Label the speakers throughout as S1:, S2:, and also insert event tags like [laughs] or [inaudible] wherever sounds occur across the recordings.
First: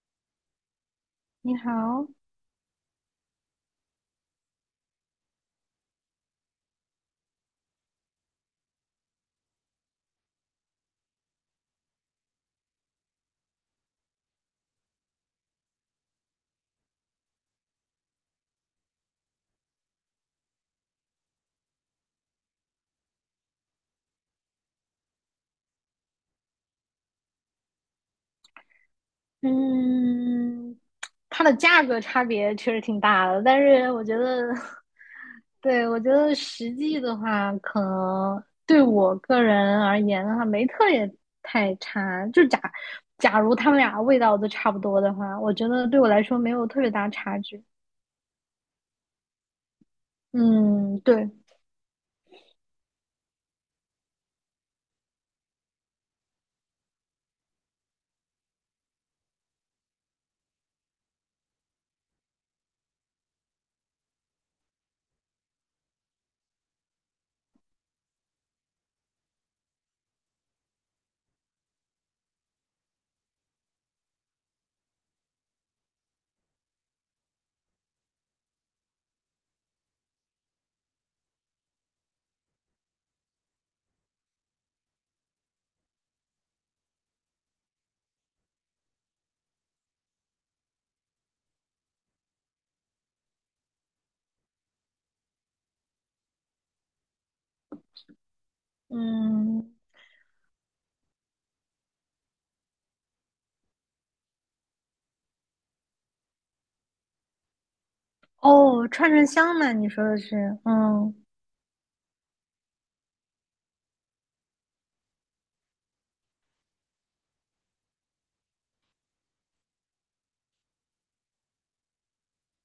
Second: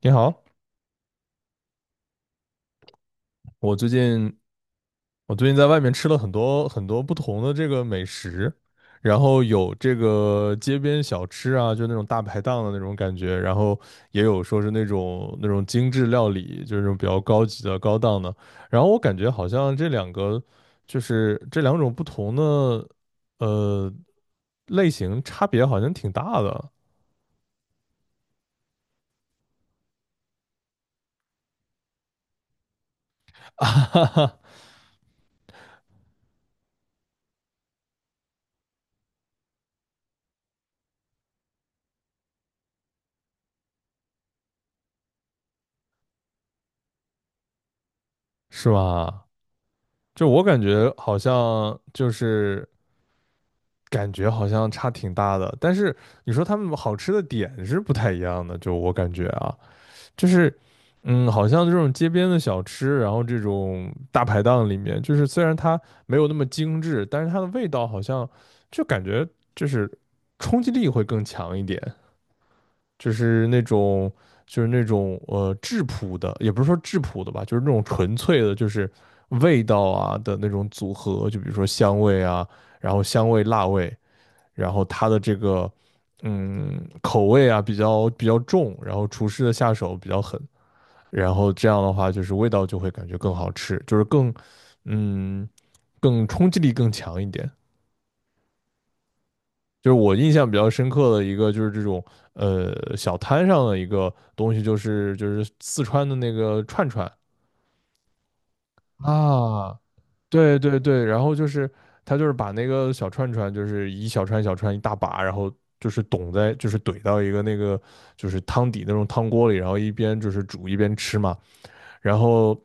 S1: 你好，
S2: 你好。
S1: 我最近我最近在外面吃了很多很多不同的这个美食，然后有这个街边小吃啊，就那种大排档的那种感觉，然后也有说是那种精致料理，就是那种比较高级的高档的。然后我感觉好像这两个就是这两种不同的呃类型差别好像挺大的，
S2: 嗯，它的价格差别确实挺大的，但是我觉得，
S1: [laughs]
S2: [laughs] 对，我觉得实际的话，可能对我个人而言的话，没特别太差。就假如他们俩味道都差不多的话，我觉得对我来说没有特别大差距。
S1: 是吧？就我感觉
S2: 嗯，
S1: 好
S2: 对。
S1: 像就是。感觉好像差挺大的，但是你说他们好吃的点是不太一样的，就我感觉啊，就是，好像这种街边的小吃，然后这种大排档里面，就是虽然它没有那么精致，但是它的味道好像就感觉就是冲击力会更强一点，就是那种就是那种质朴的，也不是说质朴的吧，就是那种纯粹的，就是味道啊的那种组合，就比如说香味啊，然后香味辣味。然后它的这个口味啊比较重，然后厨师的下手比较狠，然后这样的话就是味道就会感觉更好吃，就是更嗯更冲击力更强一点。
S2: 嗯，
S1: 就是我印象比较深刻的一个，就是这种小摊上的一个东西，就是四川的那个串串
S2: 哦，串串香嘛，
S1: 啊，
S2: 你说的是。
S1: 对对对，
S2: 嗯。
S1: 然后就是他就是把那个小串串，就是一小串小串一大把，然后就是懂在就是怼到一个那个就是汤底那种汤锅里，然后一边就是煮一边吃嘛。然后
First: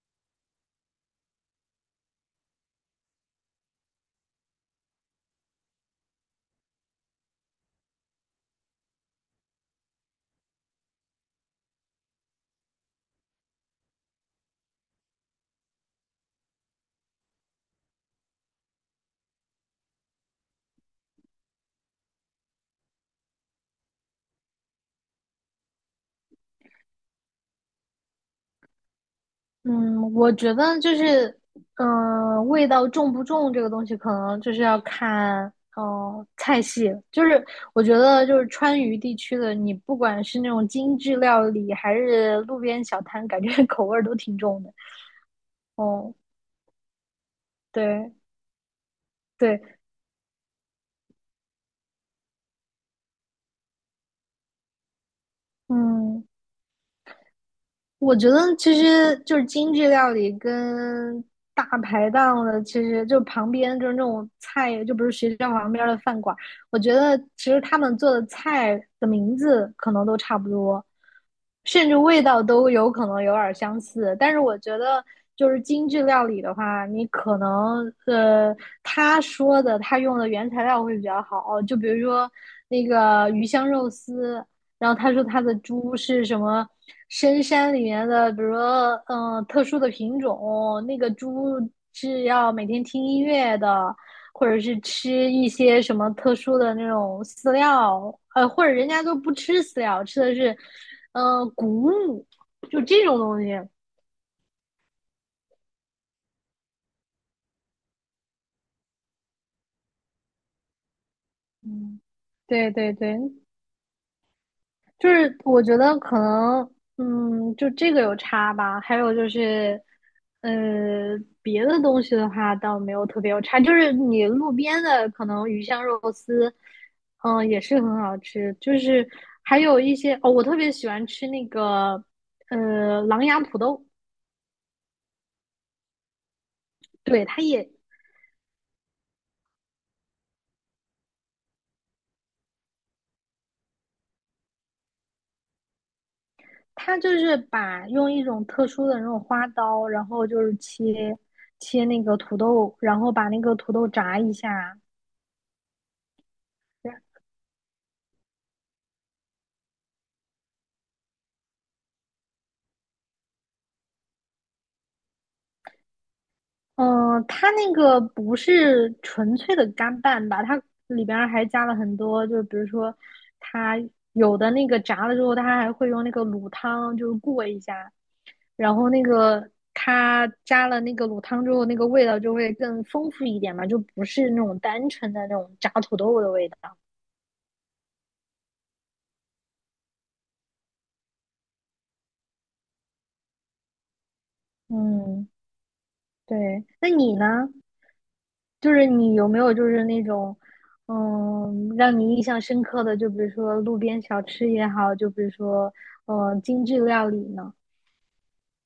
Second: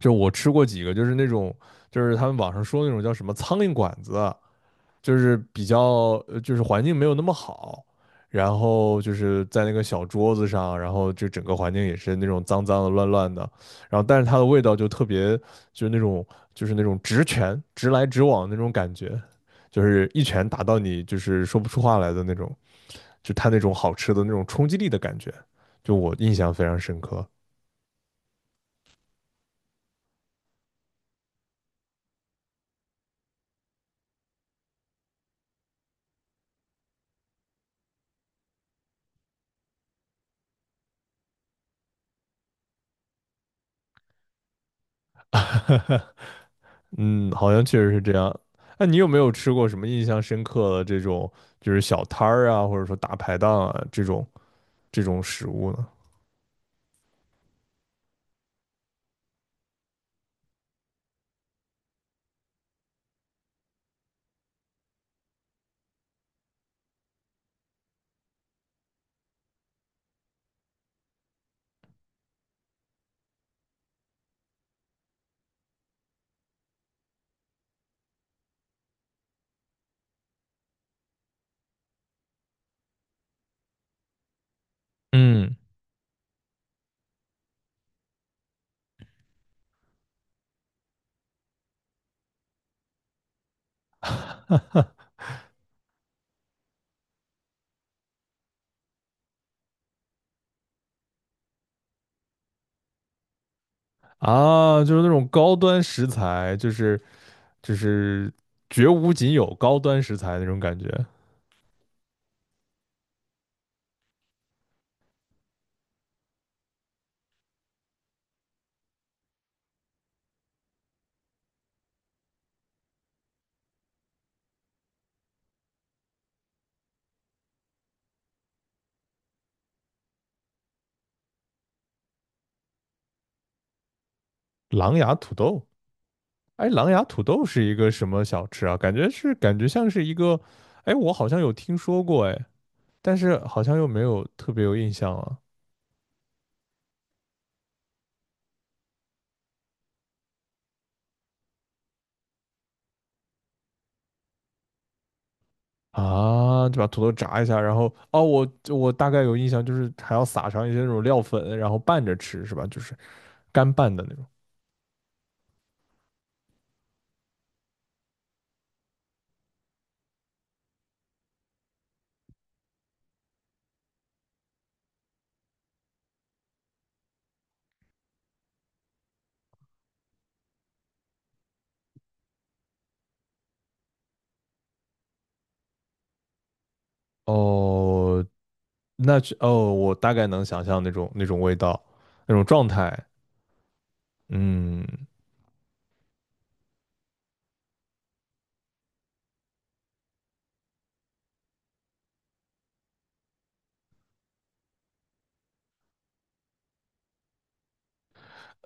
S1: 就我吃过几个，就是那种就是他们网上说那种叫什么苍蝇馆子，就是比较就是环境没有那么好，然后就是在那个小桌子上，然后就整个环境也是那种脏脏的、乱乱的，然后但是它的味道就特别就是那种就是那种直拳直来直往那种感觉，就是一拳打到你就是说不出话来的那种，就它那种好吃的那种冲击力的感觉，就我印象非常深刻
S2: 嗯，我觉得就是，嗯、味道重不重这个东西，可能就是要看，菜系。就是我觉得，就是川渝地区的，你不管是那种精致料理，还是路边小摊，感觉 [laughs] 口味儿都挺重的。
S1: [laughs]。
S2: 哦，
S1: 嗯，好像确实是
S2: 对
S1: 这样。那你有没有吃
S2: 对。
S1: 过什么印象深刻的这种，就是小摊儿啊，或者说大排档啊这种食物呢？
S2: 嗯，我觉得其实就是精致料理跟大排档的，其实就旁边就是那种菜，就不是学校旁边的饭馆。我觉得其实他们做的菜的名字可能都差不多，甚至味道都有可能有点相似。但是我觉得就是精致料理的话，你可能他说的他用的原材料会比较好，就比如说那个鱼香肉丝。然后他说他的
S1: 嗯
S2: 猪是什么深山里面的，比如说嗯、特殊的品种，那个猪是要每天听音乐的，或者是吃一些什么特殊的那种饲料，呃，或者人家都不吃饲料，吃的是嗯、谷物，就这种东西。
S1: 啊，就是那种高端食材，就是绝无仅有高端食材那种感觉。
S2: 嗯，对对对，就是我觉得可能，嗯，就这个有差吧。还有就是，呃，别的东西的话倒没有特别有差，就是你路边的可能鱼香肉丝，嗯，也是很好吃。就是还有一些哦，我特别喜欢吃那个，呃，狼牙土豆。
S1: 狼牙土豆，哎，狼牙土
S2: 对，
S1: 豆是一个什么小吃啊？感觉是感觉像是一个，哎，我好像有听说过，哎，但是好像又没有特别有印象了。
S2: 它就是把用一种特殊的那种花刀，然后就是切那个土豆，然后把那个土豆炸一下。
S1: 啊，就把土豆炸一下，然后哦，我大概有印象，就是还要撒上一些那种料粉，然后拌着吃，是吧？就是干拌的那种。
S2: 嗯，它那个不是纯粹的干拌吧？它里边儿还加了很多，就是比如说，它有的那个炸了之后，它还会用那个卤汤就是过一下，然后那个它加了那个卤汤之后，那个味道就会更丰富一点嘛，就不是那种单纯的那种炸土豆的味道。
S1: 哦，那是哦，我大概能想象那种味道，那种状态。嗯，
S2: 嗯，对。那你呢？就是你有没有就是那种，嗯，让你印象深刻的，就比如说路边小吃也好，就比如说，嗯，精致料理呢？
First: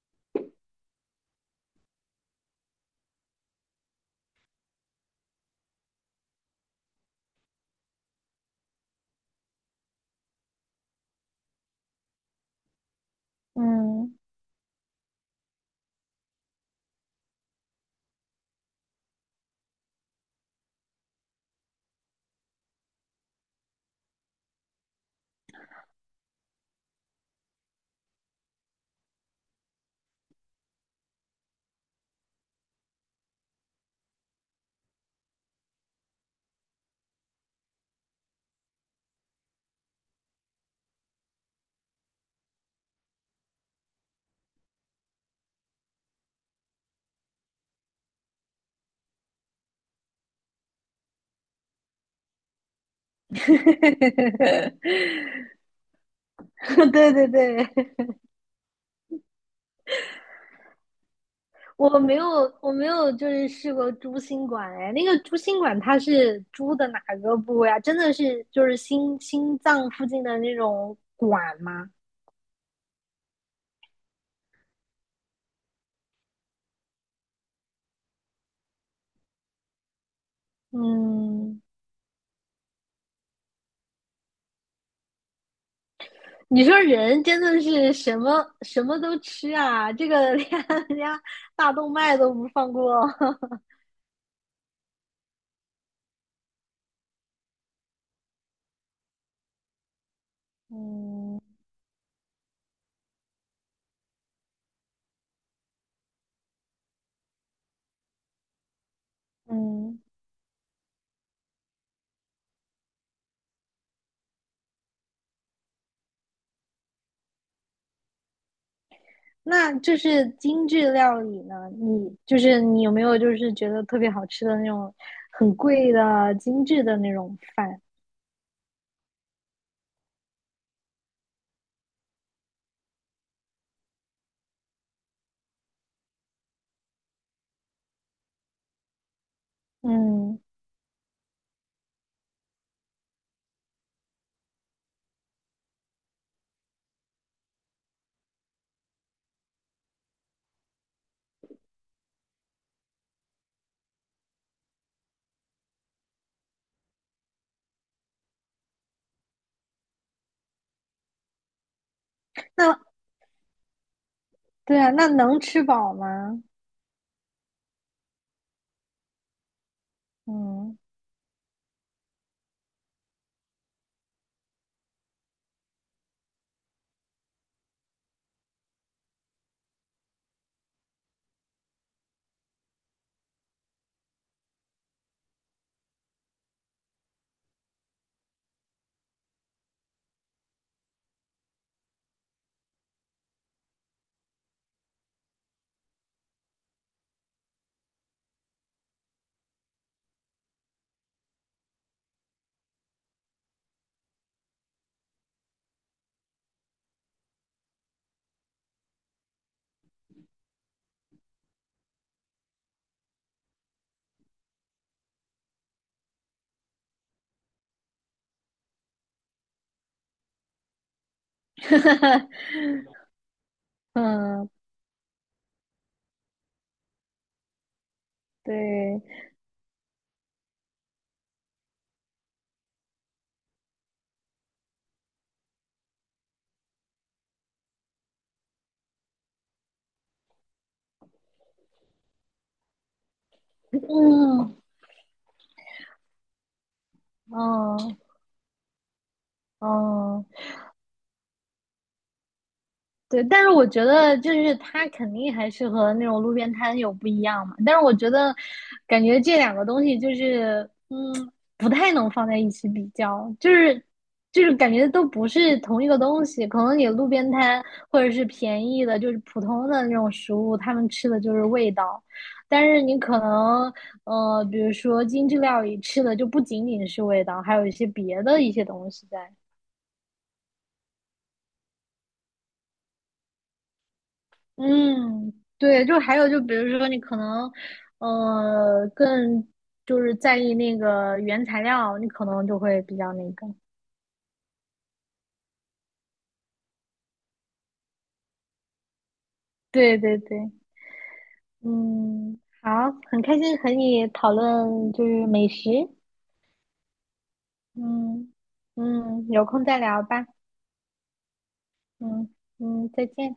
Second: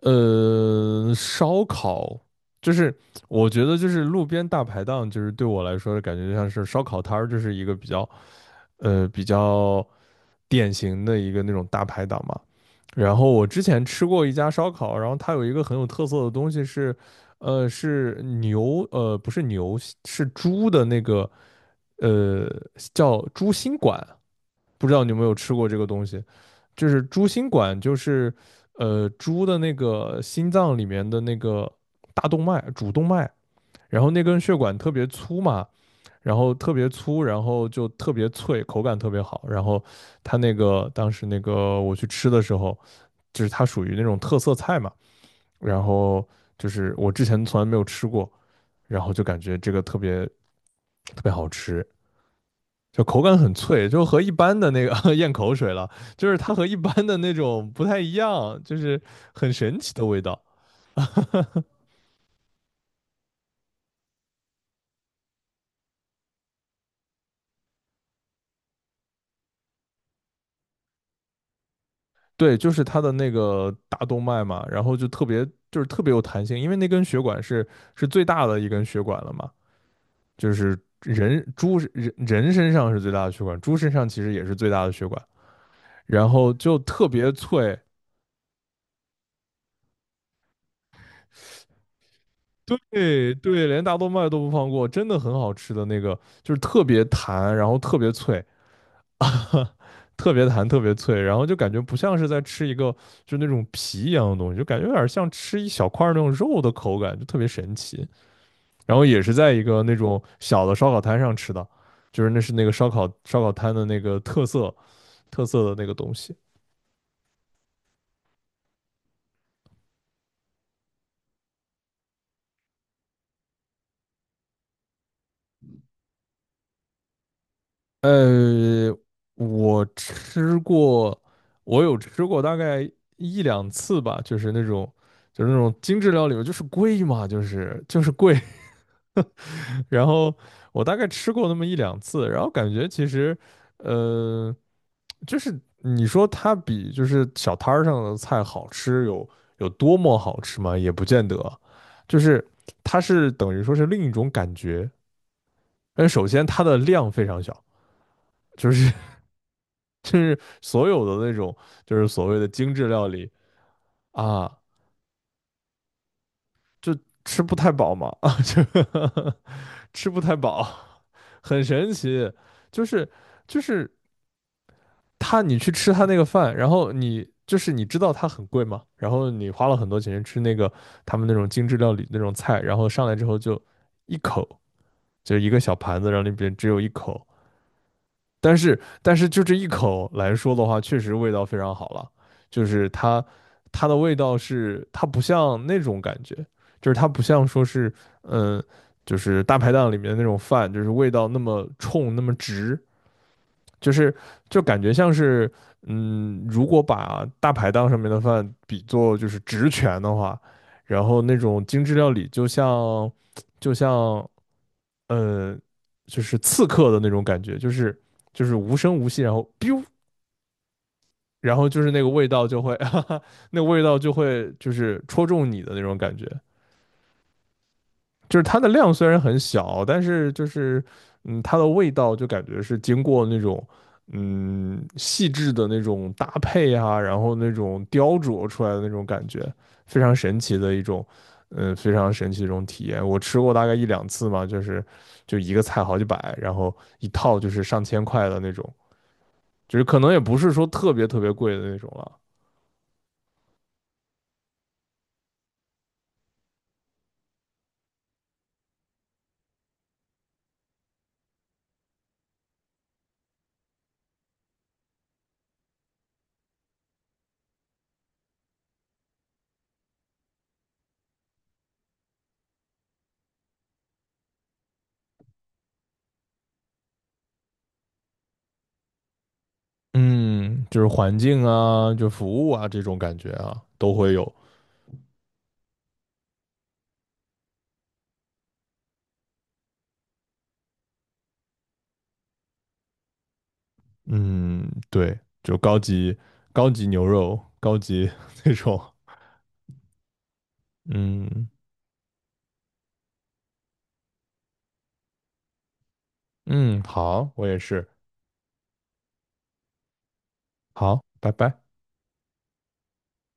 S1: 烧烤就是我觉得就是路边大排档，就是对我来说感觉就像是烧烤摊儿，就是一个比较典型的一个那种大排档嘛。然后我之前吃
S2: 嗯，
S1: 过一家烧烤，然后它有一个很有特色的东西是，是牛，不是牛，是猪的那个，呃，叫猪心管。不知道你有没有吃过这个东西，就是猪心管，就是猪的那个心脏里面的那个大动脉主动脉，然后那根血管特别粗嘛，然后特别粗，然后就特别脆，口感特别好。然后它那个当时那个我去吃的时候，就是它属于那种特色菜嘛，然后就是我之前从来没有吃过，然后就感觉这个特别特别好吃，就口感
S2: [laughs]
S1: 很脆，就和一般的那个 [laughs] 咽口水了，就是它和一般
S2: 对
S1: 的
S2: 对
S1: 那
S2: 对。
S1: 种不太一样，就是很神奇的味道。
S2: [laughs] 我没有我没有就是试过猪心管，哎，那个猪心管它是猪的哪个部位啊？真的是就是心脏附近的那种管吗？
S1: 对，就是它的那个大动脉嘛，然后就特别就是特别有弹性，因为那根血管是最大的一根血管了嘛，就是人
S2: 嗯。
S1: 猪人人身上是最大的血管，猪身上其实也是最大的血管，然后
S2: 你
S1: 就
S2: 说
S1: 特
S2: 人
S1: 别
S2: 真的
S1: 脆。
S2: 是什么什么都吃啊，这个 [laughs] 连人家大动脉都不放过。
S1: 对
S2: [laughs]
S1: 对，连大动脉都不放过，真的很好吃的那个，就是特别弹，然后特别脆，[laughs] 特别弹，特别脆，然
S2: 嗯。
S1: 后就感觉不像是在吃一个就那种皮一样的东西，就感觉有点像吃一小块那种肉的口感，就特别神奇。然后也是在一个那
S2: 嗯，
S1: 种小的烧烤摊上吃的，就是那是那个烧烤摊的那个特色的那个东西。
S2: 那就是精致料理呢？你就是你有没有就是觉得特别好吃的那种很贵的精致的那种饭？
S1: 呃，我吃过，我有吃过大概一两次吧，就是那种精致料理，就是贵嘛，就是贵，然后
S2: 嗯。
S1: 我大概吃过那么一两次，然后感觉其实，呃，就是你说它比就是小摊儿上的菜好吃有多么好吃吗？也不见得，就是它是等于说是另一种感觉。但首先它的量非常小，就是 [laughs] 就是所有的那种就是所谓的精致
S2: 那
S1: 料理啊，
S2: 对啊，那能吃饱吗？
S1: 就吃不太饱嘛，[laughs] 啊，就 [laughs] 吃不太饱，
S2: 嗯，
S1: 很神奇，就是就是。他你去吃他那个饭，然后你就是你知道它很贵嘛，然后你花了很多钱吃那个他们那种精致料理那种菜，然后上来之后就一口，就一个小盘子，然后里边只有一口，但是就这一口来说的话，确实味道非常好了，就是它的味道是它不像那种感觉，就是它不像说是嗯。就是大排档里面的那种饭，就是味道那么冲那么直，就是就感觉像是，如果把大排档上面的饭比作就是职权的话，然后那种精致料理就像呃，就是刺客的那种感觉，就是无声无息，然后 biu，然后就是那个味道就会，[laughs] 哈
S2: [laughs]
S1: 哈，那个味道就
S2: 嗯，
S1: 会就是戳中你的那种感觉。就是它的量
S2: 对，
S1: 虽然很小，但是就是它的味道就感觉是经过那种细致的那种搭配啊，然后那种雕琢出来的那种感觉，非常神奇的一种非常神奇的一种体验。我吃过大概一两次嘛，
S2: 嗯，
S1: 就是就一个菜好几百，然后一套就是上
S2: 嗯，
S1: 千块的那种，就是可能也
S2: 嗯。
S1: 不是说特别特别贵的那种了。
S2: 对，但是我觉得就是它肯定还是和那种路边摊有不一样嘛。但是我觉得，感觉这两个东西就是，嗯，不太能放在一起比较，就是感觉都不是同一个东西。可能你路边摊或者是便宜的，就是普通的那种食物，他们吃的就是味道，但是你可能比如说精致料理吃的就不仅仅是味道，还有一些别的一些东西在。
S1: 嗯，就是环境啊，就服务啊这种感觉啊，都会有。
S2: 嗯，对，就还有就比如说你可能，更就是在意那个原材料，你可能就会比较那个。
S1: 嗯，对，就高级牛肉，高级 [laughs] 那种。
S2: 对对对。
S1: 嗯
S2: 嗯，好，很开心和你讨论就是美食。
S1: 嗯，好，我也是。
S2: 嗯嗯，有空再聊吧。
S1: 好，拜拜。
S2: 嗯嗯，再见。